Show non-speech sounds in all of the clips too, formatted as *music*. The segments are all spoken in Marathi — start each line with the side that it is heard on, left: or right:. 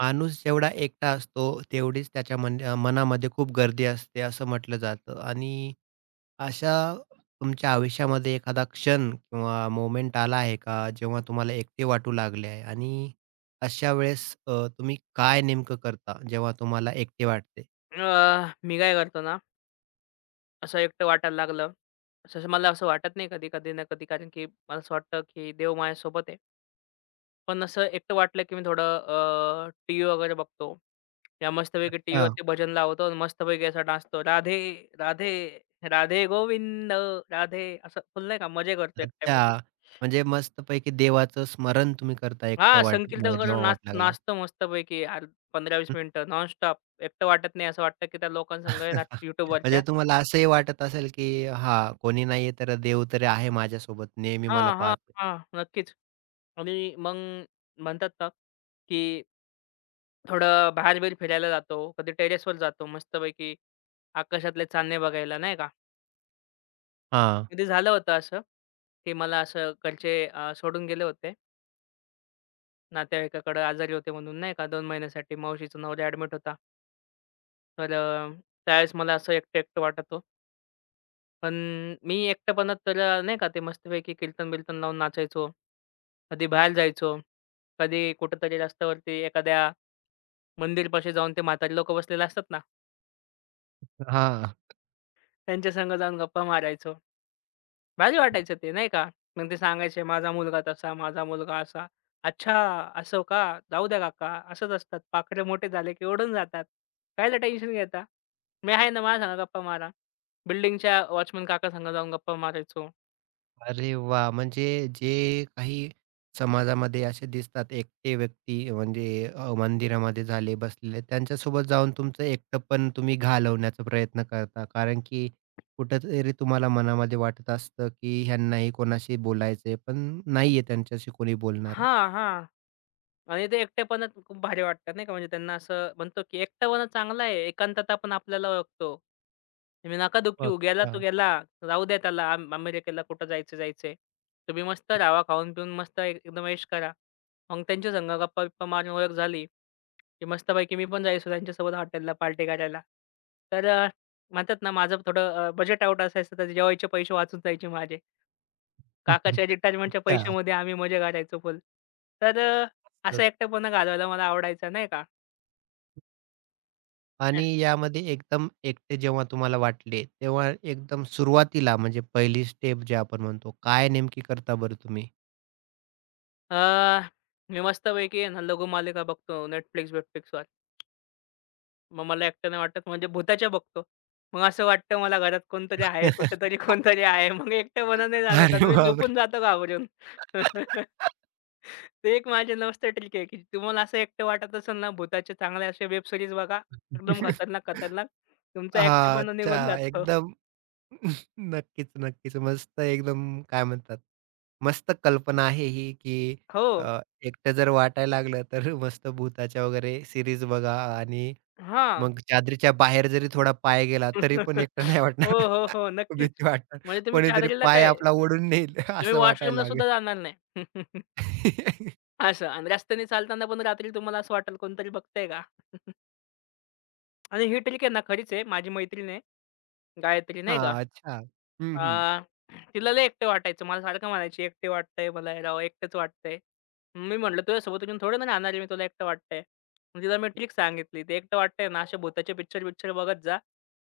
right: माणूस जेवढा एकटा असतो, तेवढीच त्याच्या मनामध्ये खूप गर्दी असते, असं म्हटलं जातं. आणि अशा तुमच्या आयुष्यामध्ये एखादा क्षण किंवा मोमेंट आला आहे का, जेव्हा तुम्हाला एकटे वाटू लागले आहे? आणि अशा वेळेस तुम्ही काय नेमकं करता, जेव्हा तुम्हाला एकटे वाटते?
left: मी काय करतो ना, असं एकटं वाटायला लागलं. असं असं मला असं वाटत नाही कधी-कधी ना कधी कारण की मला असं वाटतं की देव माझ्यासोबत आहे. पण असं एकटं वाटलं की मी थोडं टीव्ही वगैरे बघतो. या मस्तपैकी
right: अच्छा.
left: टीव्हीवरती भजन लावतो आणि मस्तपैकी असा नाचतो. राधे, राधे, राधे गोविंद राधे असं फुल नाही का मजे करतो एकट्यामध्ये.
right: अच्छा. म्हणजे मस्तपैकी देवाचं स्मरण तुम्ही करता एकटं
left: हां,
right: वाट
left: संकीर्तन करून
right: जेव्हा
left: नाच
right: वाटू लागलं.
left: नाचतो मस्तपैकी 15-20 मिनिटं नॉनस्टॉप. एकटं वाटत नाही असं वाटतं की त्या लोकांसंग आहे ना
right: *laughs* म्हणजे
left: YouTubeवरच्या.
right: तुम्हाला असंही वाटत असेल, की हां, कोणी नाहीये तर देव तरी आहे माझ्यासोबत, नेहमी मला
left: हां, हां,
right: पाहतो.
left: हां. नक्कीच. आणि मग म्हणतात ना, की थोडं बाहेर-बिहेर फिरायला जातो. कधी टेरेसवर जातो मस्तपैकी आकाशातले चांदणे बघायला, नाही का.
right: हां,
left: कधी झालं होतं असं, की मला असं घरचे सोडून गेले होते. नातेवाईकाकडे आजारी होते म्हणून नाही का 2 महिन्यासाठी मावशीचा नवरा ॲडमिट होता. तर त्यावेळेस मला असं एकटं-एकटं वाटत हो. पण मी एकटेपणात तर नाही का ते मस्तपैकी कीर्तन-बिर्तन लावून नाचायचो. कधी बाहेर जायचो. कधी कुठेतरी रस्त्यावरती एखाद्या मंदिरपाशी जाऊन ते म्हातारे लोकं बसलेले असतात ना,
right: हां.
left: त्यांच्या संग जाऊन गप्पा मारायचो. भारी वाटायचं ते नाही का. मग ते सांगायचे, "माझा मुलगा तसा, माझा मुलगा असा." "अच्छा, असं का? जाऊ द्या काका, असंच असतात. पाखरे मोठे झाले की ओढून जातात. कायला टेन्शन घेता? मी आहे ना, माझ्यासंग गप्पा मारा." बिल्डिंगच्या वॉचमन काकासंग जाऊन गप्पा मारायचो.
right: अरे वाह! म्हणजे जे काही समाजामध्ये असे दिसतात एकटे व्यक्ती म्हणजे मंदिरामध्ये झाले बसलेले, त्यांच्यासोबत जाऊन तुमचं एकटं पण तुम्ही घालवण्याचा प्रयत्न करता. कारण की कुठेतरी तुम्हाला मनामध्ये वाटत असतं, की ह्यांनाही कोणाशी बोलायचंय, पण नाहीये त्यांच्याशी कोणी बोलणारं.
left: हां, हां. आणि ते एकटेपणात खूप भारी वाटतात नाही का, म्हणजे त्यांना असं म्हणतो की एकटेपणा चांगला आहे. एकांतता पण आपल्याला ओळखतो. तुम्ही नका दुखी होऊ. गेला तो
right: अच्छा.
left: गेला. राहू द्या त्याला अमेरिकेला कुठं जायचं जायचंय. तुम्ही मस्त राहावा, खाऊन पिऊन मस्त एकदम ऐश करा. मग त्यांच्या संग गप्पा-बिप्पा मारून ओळख झाली, की मस्तपैकी मी पण जायचो त्यांच्यासोबत हॉटेलला पार्टी करायला. तर म्हणतात ना माझं थोडं बजेट आउट असायचं तर जेवायचे पैसे वाचून जायचे माझे. काकाच्या
right: *laughs*
left: रिटायरमेंटच्या पैशामध्ये आम्ही मजा करायचो फुल. तर असा
right: अच्छा.
left: एकटेपणा घालवायला मला आवडायचा नाही का.
right: आणि
left: हं.
right: यामध्ये एकदम एकटे जेव्हा तुम्हाला वाटले, तेव्हा एकदम सुरुवातीला म्हणजे पहिली स्टेप जे आपण म्हणतो, काय नेमकी करता बरं तुम्ही?
left: अ, मी मस्तपैकी आहे ना लघुमालिका बघतो Netflix-बिटफ्लिक्सवर. मग मला एकटं नाही वाटत म्हणजे भुताच्या बघतो. मग असं वाटतं मला घरात कोणतरी आहे, कुठेतरी
right: *laughs*
left: कोणतरी आहे. मग एकटेपणा नाही जाणवत आणि
right: अरे
left: मी
right: बापरे!
left: झोपून जातो घाबरून. *laughs*
right: *laughs*
left: ते एक माझी मस्त ट्रिक आहे, की तुम्हाला असं एकटं वाटत असेल ना भुताचे चांगले असे वेब सीरीज बघा. एकदम खतरनाक, खतरनाक. तुमचा एकटेपणा निघून
right: अच्छा.
left: जातो.
right: एकदम *laughs* नक्कीच, नक्कीच. मस्त एकदम काय म्हणतात, मस्त कल्पना आहे ही, की
left: हो.
right: अ, एकटं जर वाटायला लागलं तर मस्त भुताच्या वगैरे सीरीज बघा आणि
left: हां.
right: मग चादरीच्या बाहेर जरी थोडा पाय गेला, तरी पण एकटं
left: *laughs* हो,
right: नाही वाटणार.
left: हो,
right: *laughs*
left: हो. नक्कीच.
right: भीती वाटणार.
left: म्हणजे तुम्ही
right: कोणीतरी
left: चादरीला
right: पाय
left: काय,
right: आपला ओढून नेईल
left: तुम्ही
right: *laughs* असं वाटायला
left: वॉशरूमला
right: लागेल.
left: सुद्धा जाणार नाही. *laughs*
right: *laughs*
left: असं आणि रस्त्याने चालताना पण रात्री तुम्हाला असं वाटेल कोणतरी बघतंय का? *laughs* आणि ही ट्रिक आहे ना खरीच आहे. माझी मैत्रीण आहे, गायत्री नाही का.
right: हां, अच्छा. हं, हं.
left: अ, तिला लय एकटं वाटायचं. मला सारखं म्हणायची, "एकटे वाटतंय मला हे राव, एकटंच वाटतंय." मी म्हटलं, "तुझ्यासोबत येऊन थोडं ना राहणार आहे मी, तुला एकटं वाटतंय." मग तिला मी ट्रिक सांगितली. "ते एकटं वाटतंय ना, असे भुताचे पिक्चर-बिक्चर बघत जा."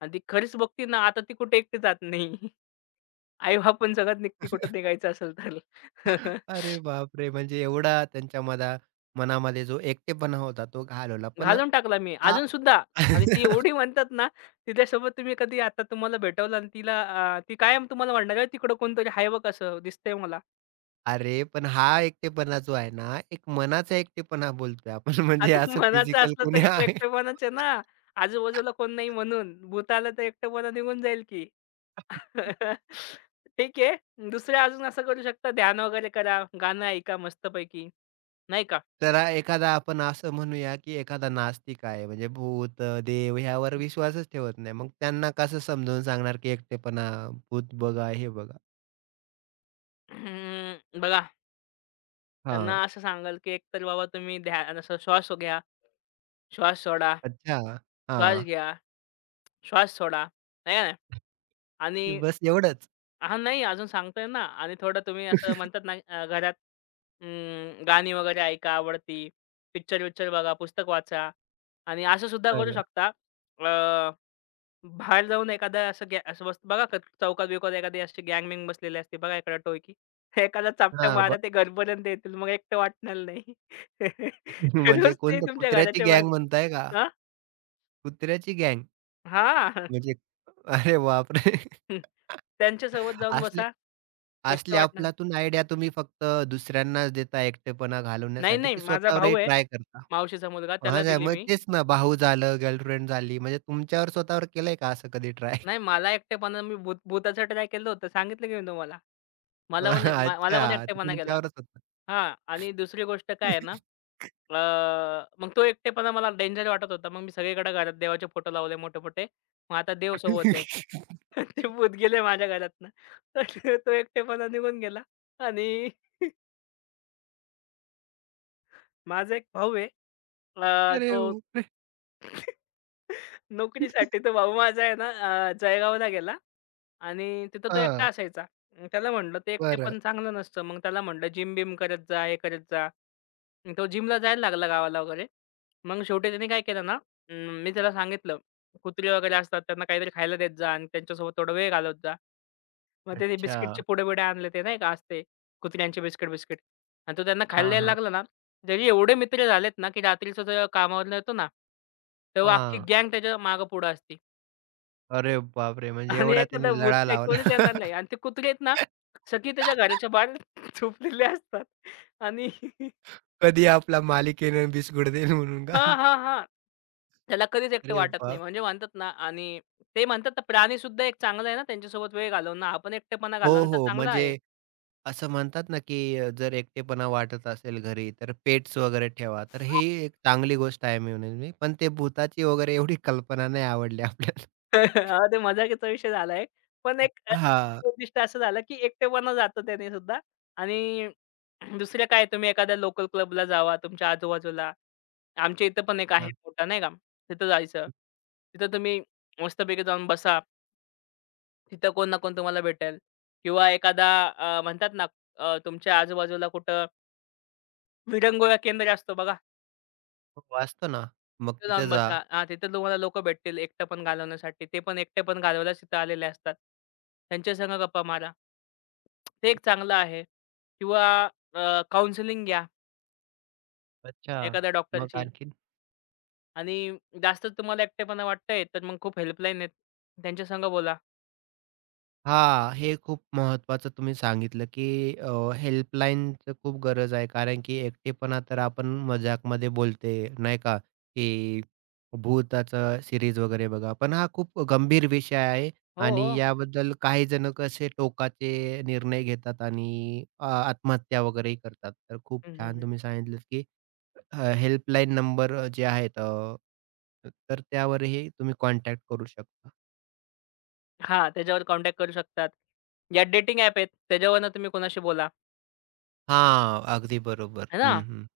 left: आणि ती खरीच बघती ना, आता ती कुठे एकटी जात नाही. आई-बाप पण सगळ्यात निघती कुठं निघायचं असेल तर. *laughs*
right: अरे बापरे! म्हणजे एवढा त्यांच्या मनामध्ये जो एकटेपणा होता तो घालवला. पण
left: घालून टाकला मी
right: हा
left: अजून सुद्धा. आणि ती
right: *laughs*
left: एवढी म्हणतात ना, तिच्यासोबत तुम्ही कधी आता तुम्हाला भेटवलं आणि तिला ती कायम तुम्हाला म्हणणार, "अरे तिकडं कोणतरी आहे बघ असं दिसतंय मला."
right: अरे, पण हा एकटेपणा जो आहे ना, एक मनाचा एकटेपणा बोलतोय आपण *laughs* म्हणजे
left: आता
right: असं
left: मनाचं
right: फिजिकल
left: असलं
right: कुणी
left: तरी तो
right: आहे
left: एकटेपणाच आहे ना, आजूबाजूला कोण नाही म्हणून. भूत तर एकटेपणा निघून जाईल की. *laughs* ठीक आहे. दुसरं अजून असं करू शकता ध्यान वगैरे करा, गाणं ऐका मस्तपैकी, नाही का?
right: तर हा एखादा आपण असं म्हणूया, की एखादा नास्तिक आहे म्हणजे भूत, देव ह्यावर विश्वासच ठेवत नाही. मग त्यांना कसं समजावून सांगणार, की एकटेपणा, भूत बघा, हे बघा.
left: हम्म, बघा
right: हां,
left: त्यांना असं सांगाल, की एकतर बाबा तुम्ही ध्यान असं श्वास घ्या, श्वास सोडा,
right: अच्छा.
left: श्वास
right: हां,
left: घ्या, श्वास सोडा. आहे का नाही? आणि
right: बस एवढंच.
left: हां, नाही अजून सांगतोय ना आणि थोडं तुम्ही असं
right: *laughs*
left: म्हणतात ना घरात अं, गाणी वगैरे ऐका आवडती, पिक्चर-विक्चर बघा, पुस्तक वाचा आणि असं सुद्धा करू
right: बरं.
left: शकता. बाहेर जाऊन एखादा असं असं बस बघा चौकात-बिवकात एखादी अशी गँग-बिँग बसलेली असते बघा एखादा टोळकी. *laughs* एखादा चापटा
right: हां,
left: मारा
right: ब
left: ते घरपर्यंत येतील मग एकटं वाटणार नाही.
right: *laughs*
left: *laughs*
right: म्हणजे
left: रोज ते
right: कोणतं
left: तुमच्या
right: कुत्र्याची
left: घराच्या बाहेर.
right: गँग म्हणताय का?
left: हां,
right: कुत्र्याची गँग
left: हां.
right: म्हणजे अरे बापरे!
left: *laughs* त्यांच्यासोबत
right: *laughs*
left: जाऊन
right: असले
left: बसा, एकटं
right: असले
left: वाटणार नाही.
right: अफलातून आयडिया तुम्ही फक्त दुसऱ्यांनाच देता एकटेपणा
left: नाही,
right: घालवण्यासाठी,
left: नाही
right: की
left: माझा भाऊ
right: स्वतःवरही
left: आहे,
right: ट्राय करता?
left: मावशीचा मुलगा
right: हां,
left: त्याला
right: नाही
left: दिली
right: मग
left: मी.
right: तेच ना, भाऊ झालं, गर्लफ्रेंड झाली. म्हणजे तुमच्यावर स्वतःवर केलंय का असं कधी ट्राय?
left: नाही मला एकटेपणा मी भूताचं ट्राय केलं होतं सांगितलं की मी तुम्हाला. मला पण
right: *laughs*
left: मला पण
right: अच्छा, ते
left: एकटेपणा गेला.
right: तुमच्यावरच होतं.
left: हां आणि दुसरी गोष्ट काय आहे ना अ, मग तो एकटेपणा मला डेंजर वाटत होता. मग मी सगळीकडे घरात देवाचे फोटो लावले मोठे-मोठे. मग आता देव सोबत आहे.
right: *laughs*
left: *laughs* ते भूत गेले माझ्या घरातनं. तर तो एकटेपणा निघून गेला आणि माझा एक भाऊ आहे.
right: अरे
left: तो
right: बापरे!
left: नोकरीसाठी तर भाऊ माझा आहे ना जळगावला गेला आणि तिथं तो एकटा
right: हां,
left: असायचा. त्याला म्हटलं, "ते
right: बरं.
left: एकटेपण चांगलं नसतं." मग त्याला म्हटलं, "जिम-बिम करत जा, हे करत जा." मग तो जिमला जायला लागला गावाला वगैरे. मग शेवटी त्याने काय केलं ना, मी त्याला सांगितलं, "कुत्रे वगैरे असतात, त्यांना काहीतरी खायला देत जा आणि त्यांच्यासोबत थोडा वेळ घालवत जा." मग त्याने
right: अच्छा.
left: बिस्किटचे पुडे-बिडे आणले ते नाही का असते कुत्र्यांचे बिस्किट-बिस्किट आणि तो त्यांना खायला
right: हां,
left: द्यायला
right: हां.
left: लागला ना, त्याचे एवढे मित्र झालेत ना, की रात्रीचा जेव्हा कामावरून येतो ना, तेव्हा अख्खी
right: हां.
left: गँग त्याच्या मागे पुढे असते.
right: अरे बापरे! म्हणजे
left: आणि
right: एवढा
left: एखादा
right: त्यांनी
left: भूत
right: लळा
left: काही
right: लावला.
left: कोणीच येणार नाही. आणि ते कुत्रे आहेत ना, सगळी
right: *laughs*
left: त्याच्या घराच्या बाहेर *laughs* झोपलेले असतात. आणि *laughs*
right: कधी आपला मालिकेने बिस्कुट देईल म्हणून का?
left: हां, हां, हां. त्याला कधीच एकटं
right: अरे
left: वाटत नाही.
right: बाप!
left: म्हणजे म्हणतात ना आणि ते म्हणतात ना, प्राणीसुद्धा एक चांगला आहे ना, त्यांच्यासोबत वेळ घालवणं. हा एकटेपणा
right: हो,
left: घालवणं तर
right: हो.
left: चांगला आहे.
right: म्हणजे असं म्हणतात ना, की जर एकटेपणा वाटत असेल घरी, तर पेट्स वगैरे ठेवा. तर ही
left: *laughs*
right: एक चांगली गोष्ट आहे म्हणून मी पण ते भुताची वगैरे एवढी कल्पना नाही आवडली आपल्याला.
left: हां, ते मजाकीचा विषय झाला पण एक
right: हां.
left: उद्दिष्ट असं झालं, की एकटेपणा जातो त्याने सुद्धा. आणि *clears throat* दुसरं काय तुम्ही एखाद्या लोकल क्लबला जावा तुमच्या आजूबाजूला. आमच्या इथं पण एक आहे
right: हां.
left: मोठा नाही का, तिथं जायचं. तिथं तुम्ही मस्तपैकी जाऊन बसा. तिथं कोण ना कोण तुम्हाला भेटेल किंवा एखादा म्हणतात ना तुमच्या आजूबाजूला कुठं विरंगुळा केंद्र असतो बघा,
right: हो, असतो ना. मग
left: तिथं
right: तिथे
left: जाऊन
right: जा.
left: बसा. हां, तिथं तुम्हाला लोकं भेटतील एकटेपण घालवण्यासाठी. ते पण एकटेपण घालवायलाच तिथं आलेले असतात. त्यांच्या संग गप्पा मारा. ते एक चांगलं आहे किंवा काउन्सिलिंग घ्या
right: अच्छा.
left: एखाद्या
right: मग
left: डॉक्टरची.
right: आणखीन?
left: आणि जास्त तुम्हाला एकटेपणा वाटतंय, तर मग खूप हेल्पलाईन आहेत. त्यांच्या संग बोला.
right: हां, हे खूप महत्त्वाचं तुम्ही सांगितलं, की अ, हेल्पलाईनचं खूप गरज आहे. कारण की एकटेपणा तर आपण मजाकमध्ये बोलते, नाही का, की भूताचं सीरीज वगैरे बघा. पण हा खूप गंभीर विषय आहे
left: हो,
right: आणि
left: हो.
right: याबद्दल काही जण कसे टोकाचे निर्णय घेतात आणि आत्महत्या वगैरेही करतात. तर खूप
left: हं, हं,
right: छान
left: हं.
right: तुम्ही सांगितलंत, की हेल्पलाईन नंबर जे आहेत तर त्यावरही तुम्ही कॉन्टॅक्ट करू शकता.
left: हां, त्याच्यावर कॉन्टॅक्ट करू शकतात. या डेटिंग ॲप आहेत, त्याच्यावरनं तुम्ही कोणाशी बोला,
right: हां, अगदी बरोबर.
left: है ना?
right: हं, हं.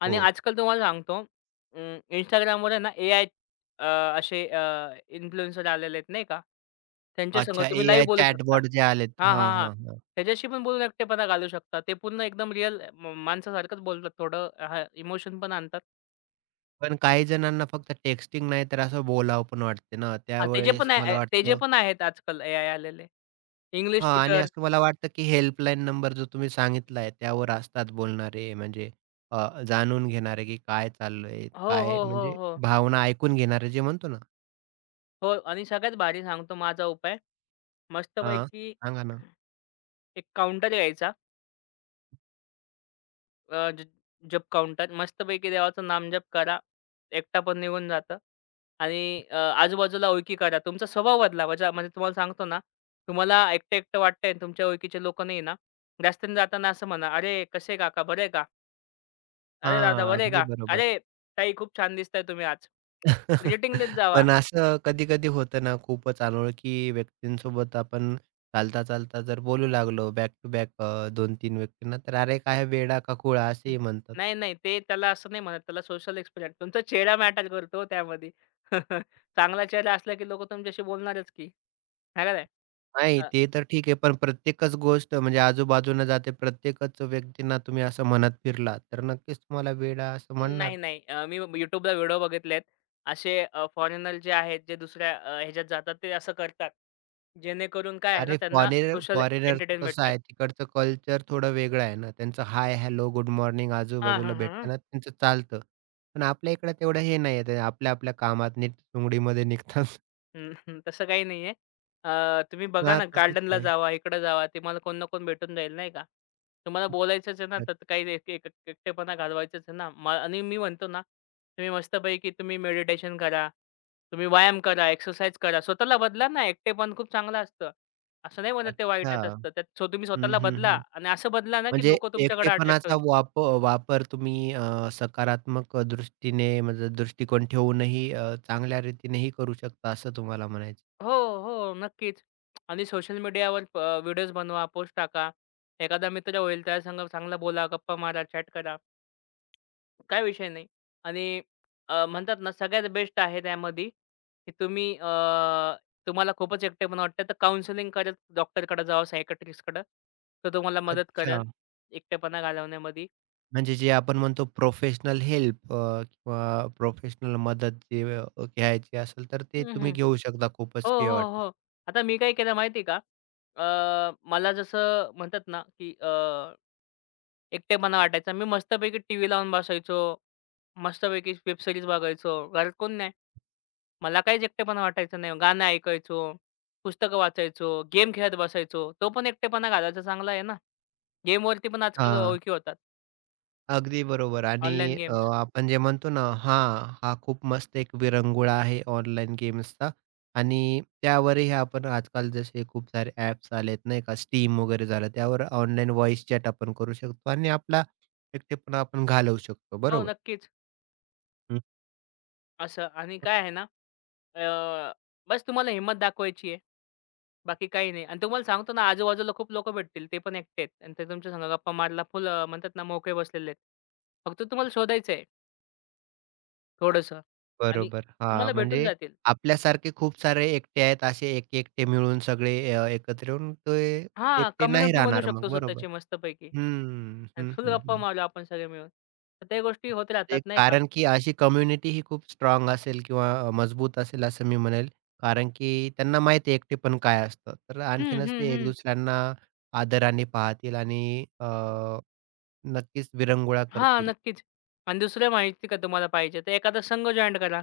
left: आणि
right: हो.
left: आजकाल तुम्हाला सांगतो अ, Instagramवर आहे ना, एआय अ, असे इन्फ्लुएन्सर आलेले आहेत नाही का? त्यांच्या संग
right: अच्छा,
left: तुम्ही लाईव्ह
right: एआय
left: बोलू शकता.
right: चॅटबॉट जे आलेत.
left: हां,
right: हां,
left: हां, हां.
right: हां, हां.
left: त्याच्याशी पण बोलून एकटेपणा घालवू शकता. ते पूर्ण एकदम रिअल माणसासारखंच बोलतात. थोडं इमोशन पण आणतात.
right: पण काही जणांना फक्त टेक्स्टिंग नाही तर असं बोलावं पण वाटते ना,
left: हां, त्याचे पण
right: त्यावेळेस
left: आहे
right: मला
left: आहे त्याचे
right: वाटतं
left: पण आहेत आजकाल एआय आलेले. इंग्लिश
right: हां आणि
left: ट्यूटर.
right: असं मला वाटतं की हेल्पलाईन नंबर जो तुम्ही सांगितला आहे, त्यावर असतात बोलणारे म्हणजे अ, जाणून घेणारे की काय चाललंय,
left: हो,
right: काय
left: हो, हो,
right: म्हणजे
left: हो.
right: भावना ऐकून घेणारे जे म्हणतो ना.
left: हो आणि सगळ्यात भारी सांगतो माझा उपाय.
right: हां,
left: मस्तपैकी
right: सांगा ना.
left: एक काउंटर यायचा अ, ज जप काउंटर. मस्तपैकी देवाचं नामजप करा. एकटा पण निघून जातं आणि अ, आजूबाजूला ओळखी करा. तुमचा स्वभाव बदलावा. ज्या म्हणजे तुम्हाला सांगतो ना, तुम्हाला एकटं-एकटं वाटतंय आणि तुमच्या ओळखीचे लोकं नाही ना, रस्त्याने जाताना असं म्हणा, "अरे, कसे काका? बरे का? अरे दादा
right: हां,
left: बरे का?
right: अगदी बरोबर.
left: अरे ताई खूप छान दिसताय तुम्ही आज." ग्रीटिंग देत
right: *laughs*
left: जावा.
right: पण असं कधी-कधी होतं ना, खूपच अनोळखी व्यक्तींसोबत आपण चालता-चालता जर बोलू लागलो बॅक टू बॅक 2 व्यक्तींना, तर "अरे, काय वेडा का खोळा?"
left: हं.
right: असेही म्हणतात.
left: नाही, नाही ते त्याला असं नाही म्हणत. त्याला सोशल एक्सपिरियन्स तुमचा चेहरा मॅटर करतो हो त्यामध्ये. *laughs* चांगला चेहरा असला की लोकं तुमच्याशी बोलणारच की. आहे का नाही?
right: नाही,
left: अ,
right: ते तर ठीक आहे, पण प्रत्येकच गोष्ट म्हणजे आजूबाजूनं जाते, प्रत्येकच व्यक्तींना तुम्ही असं म्हणत फिरला, तर नक्कीच तुम्हाला वेडा असं म्हणणार.
left: नाही, नाही. मी YouTubeला व्हिडिओ बघितलेत. असे फॉरेनर जे आहेत, जे दुसऱ्या ह्याच्यात जातात ते असं करतात. जेणेकरून काय आहे ना
right: अरे,
left: त्यांना सोशल
right: फॉरेनरचं
left: एंटरटेन
right: कसं
left: भेटतात.
right: आहे, तिकडचं कल्चर थोडं वेगळं आहे ना. त्यांचं हाय, हॅलो, गुड मॉर्निंग
left: हां,
right: आजूबाजूला
left: हां, हां.
right: भेटताना त्यांचं चालतं. पण आपल्या इकडे तेवढं हे नाही आहे. ते आपल्या-आपल्या कामात नीट-सुंगडीमध्ये निघतात. *laughs*
left: हं, हं. तसं काही नाहीये. तुम्ही बघा
right: हां,
left: ना
right: तसंच
left: गार्डनला
right: नाही.
left: जावा, इकडं जावा. तुम्हाला कोण ना कोण भेटून जाईल नाही का. तुम्हाला बोलायचंच आहे ना, तर काही एक एक एकटेपणा घालवायचाच आहे ना. आणि मी म्हणतो ना, तुम्ही मेडिटेशन करा, तुम्ही व्यायाम करा, एक्सरसाइज करा. स्वतःला बदला ना, एकटेपण खूप चांगलं असतं. असं नाही म्हणत ते
right: अच्छा.
left: वाईटच असतं. त्यात तुम्ही
right: हं,
left: स्वतःला
right: हं,
left: बदला
right: हं.
left: आणि असं बदला ना, की
right: म्हणजे
left: लोकं तुमच्याकडे अट्रॅक्ट
right: एकटेपणाचा
left: होईल.
right: वापर तुम्ही सकारात्मक दृष्टीने म्हणजे दृष्टिकोन ठेवूनही चांगल्या रीतीनेही करू शकता असं तुम्हाला म्हणायचं
left: हो, हो. नक्कीच. आणि सोशल मीडियावर व्हिडिओज बनवा, पोस्ट टाका. एखादा मित्र होईल त्या संग चांगला बोला, गप्पा मारा, चॅट करा. काय विषय नाही. आणि म्हणतात ना सगळ्यात बेस्ट आहे त्यामध्ये, की तुम्हाला खूपच एकटेपणा वाटतं तर काउन्सिलिंग करत डॉक्टरकडे जावा, सायकायट्रिस्टकडे. तो तुम्हाला मदत
right: अच्छा.
left: करेल एकटेपणा घालवण्यामध्ये.
right: म्हणजे जे आपण म्हणतो प्रोफेशनल हेल्प किंवा प्रोफेशनल मदत जे घ्यायची असेल तर ते
left: हं, हं.
right: तुम्ही घेऊ शकता
left: हो,
right: खूपच किंवा
left: हो,
right: वाटलं.
left: हो. आता मी काय केलं माहिती आहे का? अ, मला जसं म्हणतात ना, की एकटेपणा वाटायचा. मी मस्तपैकी टीव्ही लावून बसायचो. मस्तपैकी वेब सीरीज बघायचो. घरात कोण नाही. मला काहीच एकटेपणा वाटायचा नाही. गाणं ऐकायचो, पुस्तकं वाचायचो, गेम खेळत बसायचो. तो पण एकटेपणा घालवायचा चांगला आहे ना. गेमवरती पण आजकाल
right: हां,
left: ओळखी होतात.
right: अगदी बरोबर आणि
left: ऑनलाईन गेम्स.
right: आपण जे म्हणतो ना हां, हा खूप मस्त एक विरंगुळा आहे ऑनलाईन गेम्सचा आणि त्यावरही आपण आजकाल जसे खूप सारे ॲप्स आलेत नाही का Steam वगैरे झालं त्यावर ऑनलाईन व्हॉईस चॅट आपण करू शकतो आणि आपला एकटेपणा आपण घालवू शकतो.
left: हो,
right: बरोबर.
left: नक्कीच.
right: हं.
left: असं आणि काय आहे ना, अ, बस तुम्हाला हिंमत दाखवायची आहे. बाकी काही नाही आणि तुम्हाला सांगतो ना, आजूबाजूला खूप लोकं भेटतील. ते पण एकटे आहेत आणि ते तुमच्या संग गप्पा मारायला फुल म्हणतात ना, मोकळे बसलेले आहेत. फक्त तुम्हाला शोधायचं थोडंसं आणि
right: बरोबर. हां,
left: तुम्हाला भेटून
right: म्हणजे
left: जातील.
right: आपल्यासारखे खूप सारे एकटे आहेत असे एक-एकटे मिळून सगळे एकत्र येऊन ते
left: हां,
right: एकटे नाही
left: कम्युनिटी बनवू
right: राहणार
left: शकतो
right: मग बरोबर.
left: स्वतःची मस्तपैकी.
right: हं,
left: आणि
right: हं,
left: फुल
right: हं,
left: गप्पा
right: हं.
left: मारू आपण सगळे मिळून. तर त्या गोष्टी होत राहतात
right: एक
left: नाही का?
right: कारण की अशी कम्युनिटी ही खूप स्ट्राँग असेल किंवा मजबूत असेल असं मी म्हणेल. कारण की त्यांना माहिती आहे एकटेपण काय असतं. तर
left: हं,
right: आणखीनच
left: हं,
right: ते एक
left: हं.
right: दुसऱ्यांना आदराने पाहतील आणि नक्कीच विरंगुळा
left: हां,
right: करतील.
left: नक्कीच. आणि दुसरं माहिती का तुम्हाला पाहिजे तर एखादा संघ जॉइन करा.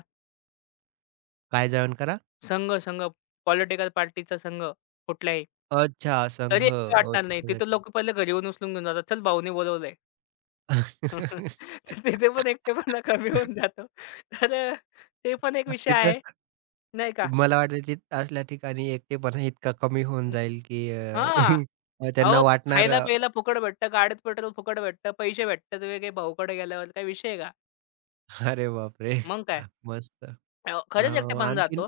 right: काय जॉइन करा?
left: संघ पॉलिटिकल पार्टीचा संघ कुठलाही.
right: अच्छा संघ.
left: तरी एकटे वाटणार नाही.
right: अच्छा.
left: तिथं लोकं पहिले घरी येऊन उचलून घेऊन जातात. चल भाऊनी बोलवलंय. *laughs*
right: *laughs*
left: तर तिथे पण एकटेपणा कमी होऊन जातो. तर ते पण एक विषय
right: तिथं
left: आहे. नाही का?
right: मला वाटतं तिथं असल्या ठिकाणी एकटेपणा इतका कमी होऊन जाईल, की
left: हां.
right: *laughs* त्यांना
left: अहो,
right: वाटणार अं,
left: खायला-प्यायला फुकट भेटतं, गाडीत पेट्रोल फुकट भेटतं, पैसे भेटतात वेगळे भाऊकडे गेल्यावर. काय विषय आहे का?
right: अरे बापरे!
left: मग काय?
right: मस्त. अ,
left: खरंच एकटेपणा
right: आणखीन
left: जातो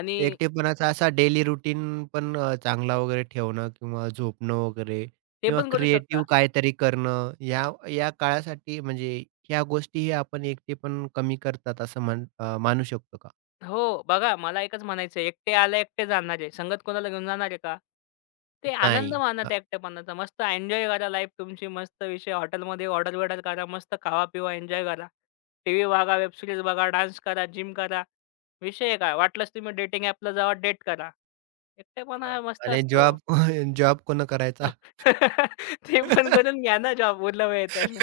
left: आणि
right: एकटेपणाचा असा डेली रुटीन पण चांगला वगैरे ठेवणं किंवा झोपणं वगैरे
left: ते
right: किंवा
left: पण करू शकता.
right: क्रिएटिव्ह काहीतरी करणं या या काळासाठी म्हणजे ह्या गोष्टीही आपण एकटेपण कमी करतात असं म्हण मानू शकतो का?
left: हो, बघा मला एकच म्हणायचं एकटे आले एकटे जाणार आहे. संगत कोणाला घेऊन जाणार आहे का? ते आनंद
right: नाही.
left: माना त्या एकटेपणाचा. मस्त एन्जॉय करा लाईफ तुमची. मस्त विषय हॉटेलमध्ये ऑर्डर-बिर्डर करा. मस्त खावा-पिवा, एन्जॉय करा. टीव्ही बघा, वेब सीरीज बघा, डान्स करा, जिम करा. विषय आहे काय? वाटलंच तुम्ही डेटिंग ॲपला जावा, डेट करा.
right: हां.
left: एकटेपणा मस्त
right: आणि
left: असतो.
right: जॉब *laughs* जॉब कोण करायचा?
left: *laughs* ते पण
right: *laughs*
left: करून घ्या ना जॉब उरला वेळ तर.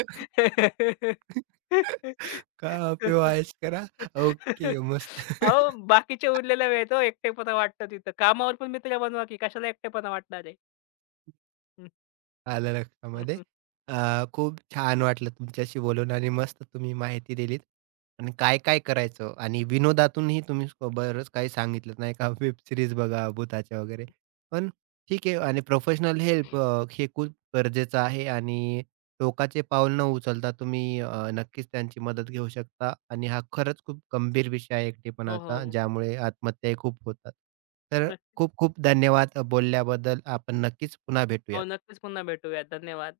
right: का पे वो करा. ओके मस्त.
left: अहो,
right: *laughs*
left: बाकीच्या उरलेल्या वेळेत हो एकटेपणा वाटतो तिथं. कामावर पण मित्र बनवा की कशाला एकटेपणा वाटणार आहे.
right: आलं लक्षामध्ये.
left: *laughs*
right: खूप छान वाटलं तुमच्याशी बोलून आणि मस्त तुम्ही माहिती दिलीत आणि काय-काय करायचं आणि विनोदातूनही तुम्ही स- बरंच काही सांगितलं नाही का, *laughs* वेब सीरीज बघा, भुताच्या वगैरे. पण ठीक आहे आणि प्रोफेशनल हेल्प हे खूप गरजेचं आहे आणि टोकाचे पाऊल न उचलता तुम्ही नक्कीच त्यांची मदत घेऊ शकता आणि हा खरंच खूप गंभीर विषय आहे
left: हो, हो.
right: एकटेपणाचा, ज्यामुळे आत्महत्याही खूप होतात. तर
left: नक्की
right: खूप-खूप धन्यवाद बोलल्याबद्दल. आपण नक्कीच पुन्हा
left: हो,
right: भेटूयात.
left: नक्कीच पुन्हा भेटूया. धन्यवाद.